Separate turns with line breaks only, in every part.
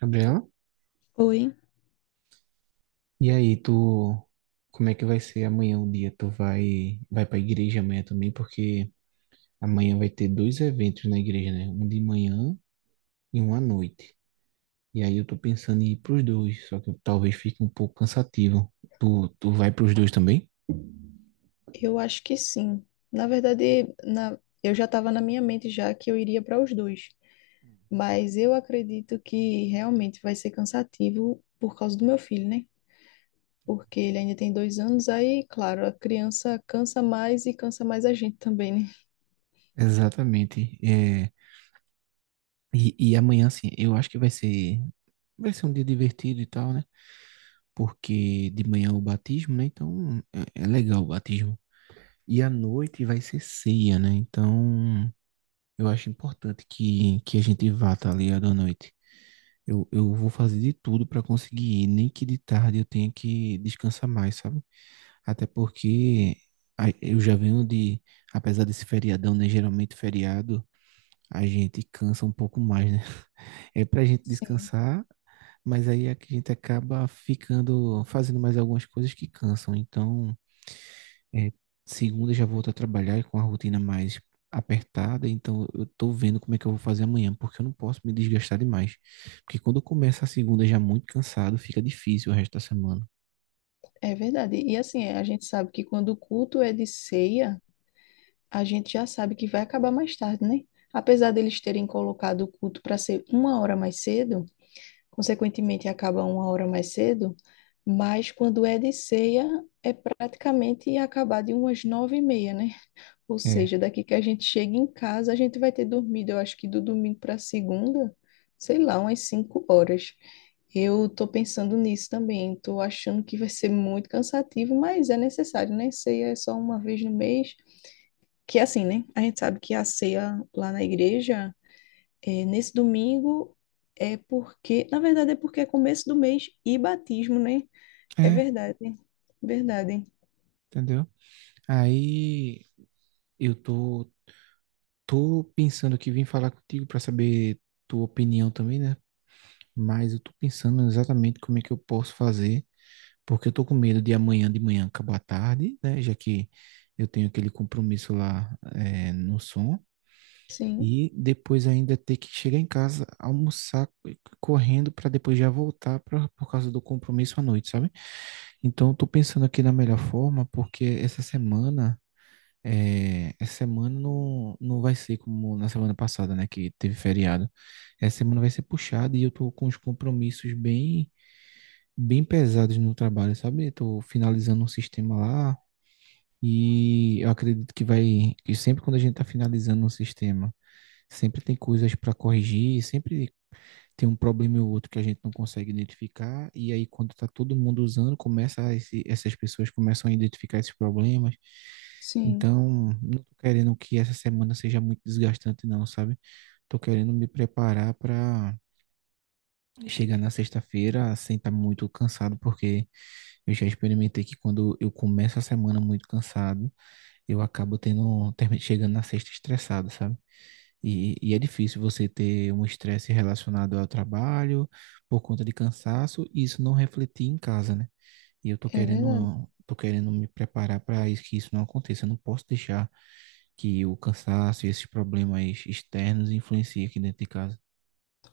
Gabriela,
Oi,
e aí, tu, como é que vai ser amanhã o dia? Tu vai pra igreja amanhã também? Porque amanhã vai ter dois eventos na igreja, né? Um de manhã e um à noite. E aí eu tô pensando em ir pros dois, só que talvez fique um pouco cansativo. Tu vai pros dois também?
eu acho que sim. Na verdade, eu já estava na minha mente já que eu iria para os dois, mas eu acredito que realmente vai ser cansativo por causa do meu filho, né? Porque ele ainda tem dois anos, aí, claro, a criança cansa mais e cansa mais a gente também, né?
Exatamente. É, e amanhã, assim, eu acho que vai ser um dia divertido e tal, né? Porque de manhã é o batismo, né? Então é legal o batismo. E à noite vai ser ceia, né? Então eu acho importante que a gente vá, tá ligado, à noite. Eu vou fazer de tudo para conseguir ir, nem que de tarde eu tenha que descansar mais, sabe? Até porque eu já venho de, apesar desse feriadão, né? Geralmente feriado, a gente cansa um pouco mais, né? É pra gente
Sim,
descansar, mas aí é que a gente acaba ficando, fazendo mais algumas coisas que cansam. Então, é, segunda eu já volto a trabalhar com a rotina mais apertada, então eu tô vendo como é que eu vou fazer amanhã, porque eu não posso me desgastar demais. Porque quando eu começo a segunda já muito cansado, fica difícil o resto da semana.
é verdade. E assim, a gente sabe que quando o culto é de ceia, a gente já sabe que vai acabar mais tarde, né? Apesar deles terem colocado o culto para ser uma hora mais cedo, consequentemente acaba uma hora mais cedo, mas quando é de ceia, é praticamente acabar de umas nove e meia, né? Ou
É,
seja, daqui que a gente chega em casa, a gente vai ter dormido, eu acho que do domingo para segunda, sei lá, umas cinco horas. Eu tô pensando nisso também, tô achando que vai ser muito cansativo, mas é necessário, né? Ceia é só uma vez no mês. Que é assim, né? A gente sabe que a ceia lá na igreja é, nesse domingo, é porque, na verdade, é porque é começo do mês e batismo, né? É
é,
verdade, verdade.
entendeu? Aí eu tô pensando que vim falar contigo para saber tua opinião também, né? Mas eu tô pensando exatamente como é que eu posso fazer, porque eu tô com medo de amanhã de manhã acabar tarde, né? Já que eu tenho aquele compromisso lá, é, no som.
Sim,
E depois ainda ter que chegar em casa, almoçar correndo para depois já voltar pra, por causa do compromisso à noite, sabe? Então, eu tô pensando aqui na melhor forma, porque essa semana, é, essa semana não, não vai ser como na semana passada, né, que teve feriado. Essa semana vai ser puxada e eu tô com os compromissos bem, bem pesados no trabalho, sabe? Eu tô finalizando um sistema lá. E eu acredito que vai, que sempre quando a gente está finalizando um sistema sempre tem coisas para corrigir, sempre tem um problema e outro que a gente não consegue identificar, e aí quando está todo mundo usando, começa essas pessoas começam a identificar esses problemas.
sim,
Então, não tô querendo que essa semana seja muito desgastante, não, sabe? Tô querendo me preparar para chegar na sexta-feira sem estar muito cansado, porque eu já experimentei que quando eu começo a semana muito cansado, eu acabo chegando na sexta estressado, sabe? E é difícil você ter um estresse relacionado ao trabalho por conta de cansaço e isso não refletir em casa, né? E eu tô
é verdade.
tô querendo me preparar para isso, que isso não aconteça. Eu não posso deixar que o cansaço e esses problemas externos influenciem aqui dentro de casa.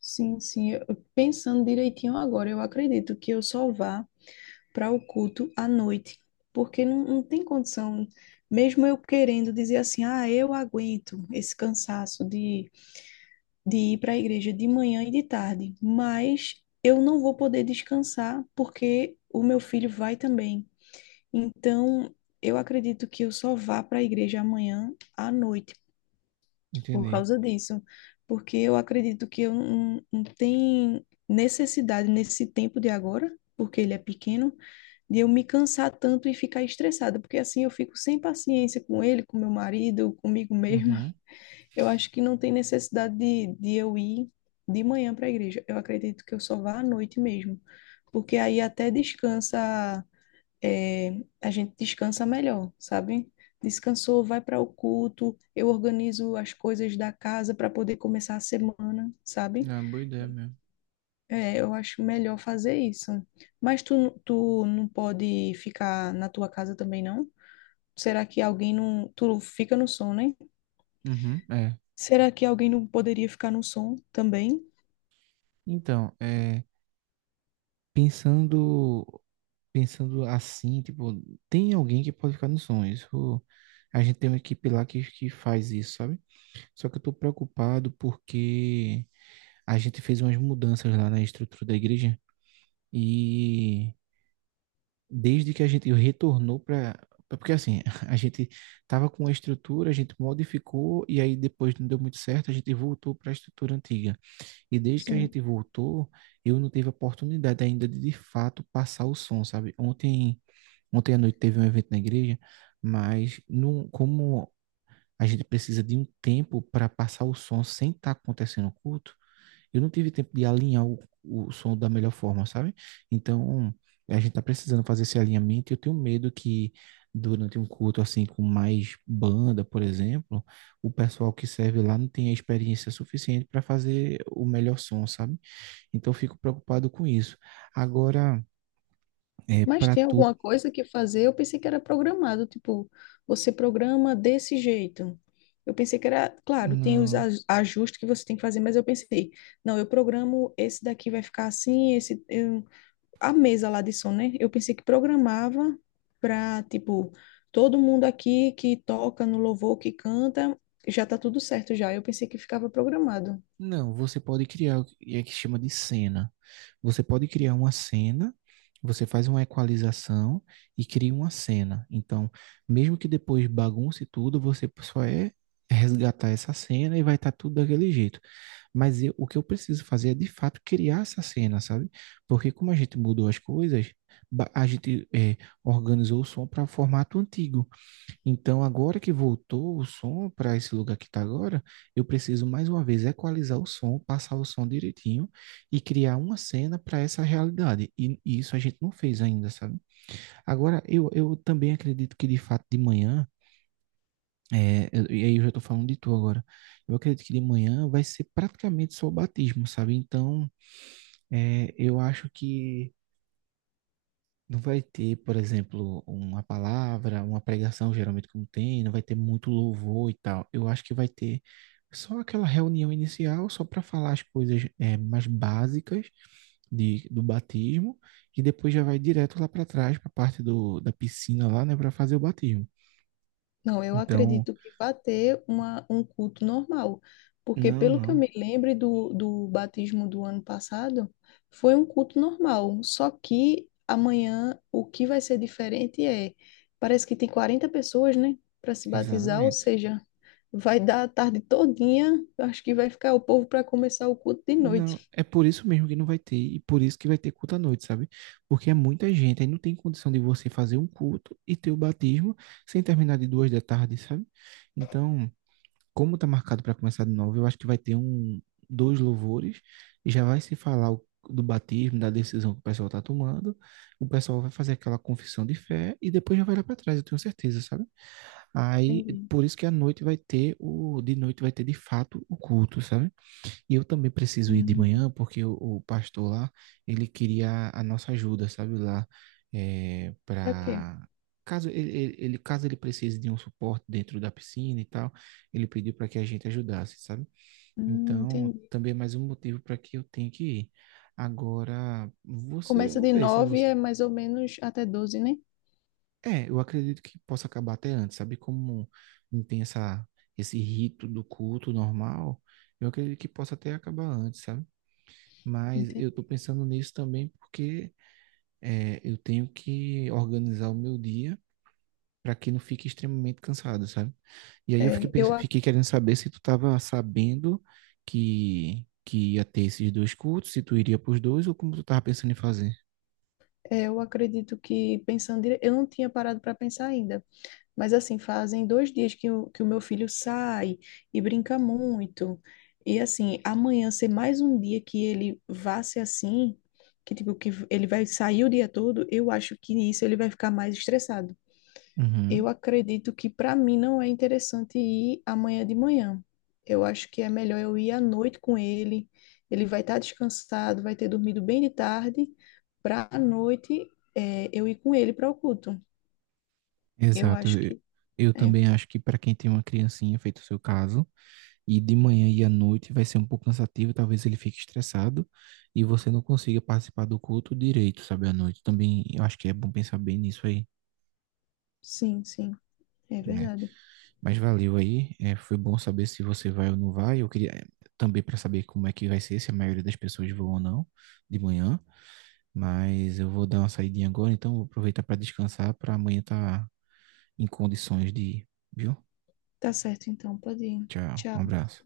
Sim, sim. Pensando direitinho agora, eu acredito que eu só vá para o culto à noite, porque não tem condição, mesmo eu querendo dizer assim, ah, eu aguento esse cansaço de ir para a igreja de manhã e de tarde, mas eu não vou poder descansar porque o meu filho vai também. Então, eu acredito que eu só vá para a igreja amanhã à noite por
Entendi.
causa disso, porque eu acredito que eu não tenho necessidade nesse tempo de agora, porque ele é pequeno, de eu me cansar tanto e ficar estressada, porque assim eu fico sem paciência com ele, com meu marido, comigo mesma.
Uhum.
Eu acho que não tem necessidade de eu ir de manhã para a igreja. Eu acredito que eu só vá à noite mesmo, porque aí até descansa, é, a gente descansa melhor, sabe? Descansou, vai para o culto, eu organizo as coisas da casa para poder começar a semana, sabe?
É boa ideia mesmo.
É, eu acho melhor fazer isso. Mas tu, tu não pode ficar na tua casa também, não? Será que alguém não. Tu fica no som, né?
Uhum. É.
Será que alguém não poderia ficar no som também?
Então, é, pensando, pensando assim, tipo, tem alguém que pode ficar no sonho. Isso, a gente tem uma equipe lá que faz isso, sabe? Só que eu tô preocupado porque a gente fez umas mudanças lá na estrutura da igreja e desde que a gente retornou para, porque assim, a gente tava com a estrutura, a gente modificou e aí depois não deu muito certo, a gente voltou para a estrutura antiga. E desde que a
Sim.
gente voltou, eu não tive a oportunidade ainda de fato passar o som, sabe? Ontem, ontem à noite teve um evento na igreja, mas não, como a gente precisa de um tempo para passar o som sem estar acontecendo o culto, eu não tive tempo de alinhar o som da melhor forma, sabe? Então, a gente tá precisando fazer esse alinhamento e eu tenho medo que durante um culto assim com mais banda, por exemplo, o pessoal que serve lá não tenha experiência suficiente para fazer o melhor som, sabe? Então, eu fico preocupado com isso. Agora, é,
Mas
para
tem
tu,
alguma coisa que fazer? Eu pensei que era programado, tipo, você programa desse jeito. Eu pensei que era, claro, tem os
não.
ajustes que você tem que fazer, mas eu pensei, não, eu programo esse daqui vai ficar assim, a mesa lá de som, né? Eu pensei que programava para, tipo, todo mundo aqui que toca no louvor, que canta, já tá tudo certo já. Eu pensei que ficava programado.
Não, você pode criar o que é que chama de cena. Você pode criar uma cena, você faz uma equalização e cria uma cena. Então, mesmo que depois bagunce tudo, você só é resgatar essa cena e vai estar tudo daquele jeito. Mas o que eu preciso fazer é de fato criar essa cena, sabe? Porque como a gente mudou as coisas, a gente organizou o som para o formato antigo. Então, agora que voltou o som para esse lugar que está agora, eu preciso mais uma vez equalizar o som, passar o som direitinho e criar uma cena para essa realidade. E isso a gente não fez ainda, sabe? Agora, eu também acredito que de fato de manhã, é, e aí eu já estou falando de tu agora, eu acredito que de manhã vai ser praticamente só o batismo, sabe? Então, é, eu acho que não vai ter, por exemplo, uma palavra, uma pregação, geralmente como tem, não vai ter muito louvor e tal. Eu acho que vai ter só aquela reunião inicial, só para falar as coisas mais básicas de, do batismo, e depois já vai direto lá para trás, para a parte do, da piscina lá, né, para fazer o batismo.
Não, eu
Então,
acredito que vai ter uma, um culto normal, porque
não,
pelo que eu
não,
me lembro do, do batismo do ano passado, foi um culto normal, só que amanhã o que vai ser diferente é, parece que tem 40 pessoas, né, para se batizar, ou
exatamente.
seja, vai dar a tarde todinha, eu acho que vai ficar o povo para começar o culto de noite.
Não, é por isso mesmo que não vai ter, e por isso que vai ter culto à noite, sabe? Porque é muita gente, aí não tem condição de você fazer um culto e ter o batismo sem terminar de duas da tarde, sabe? Então, como tá marcado para começar de novo, eu acho que vai ter um, dois louvores, e já vai se falar do batismo, da decisão que o pessoal tá tomando, o pessoal vai fazer aquela confissão de fé e depois já vai lá para trás, eu tenho certeza, sabe? Aí,
Entendi.
por isso que à noite vai ter o, de noite vai ter de fato o culto, sabe? E eu também preciso ir de
Hum,
manhã, porque o pastor lá, ele queria a nossa ajuda, sabe, lá, é,
ok.
para caso caso ele precise de um suporte dentro da piscina e tal, ele pediu para que a gente ajudasse, sabe? Então,
Entendi.
também é mais um motivo para que eu tenha que ir. Agora, você, eu
Começa
não
de
sei se
9
você.
é mais ou menos até 12, né?
É, eu acredito que possa acabar até antes, sabe? Como não tem essa, esse rito do culto normal, eu acredito que possa até acabar antes, sabe? Mas
Entendi.
eu estou pensando nisso também porque é, eu tenho que organizar o meu dia para que não fique extremamente cansado, sabe? E aí eu
É, eu
fiquei querendo saber se tu estava sabendo que ia ter esses dois cultos, se tu iria para os dois ou como tu estava pensando em fazer.
É, eu acredito que pensando, eu não tinha parado para pensar ainda, mas assim, fazem dois dias que o meu filho sai e brinca muito. E assim, amanhã ser mais um dia que ele vá ser assim, que tipo, que ele vai sair o dia todo, eu acho que nisso ele vai ficar mais estressado.
Uhum,
Eu acredito que para mim não é interessante ir amanhã de manhã. Eu acho que é melhor eu ir à noite com ele. Ele vai estar descansado, vai ter dormido bem de tarde, para à noite, é, eu ir com ele para o culto. Eu
exato.
acho que
Eu
é,
também acho que para quem tem uma criancinha, feito o seu caso, e de manhã e à noite vai ser um pouco cansativo, talvez ele fique estressado e você não consiga participar do culto direito, sabe, à noite. Também eu acho que é bom pensar bem nisso aí,
sim, sim, é
né?
verdade.
Mas valeu aí, é, foi bom saber se você vai ou não vai. Eu queria é, também para saber como é que vai ser, se a maioria das pessoas vão ou não de manhã, mas eu vou dar uma saidinha agora, então vou aproveitar para descansar para amanhã estar em condições de ir, viu?
Tá certo, então, pode ir.
Tchau, um
Tchau.
abraço.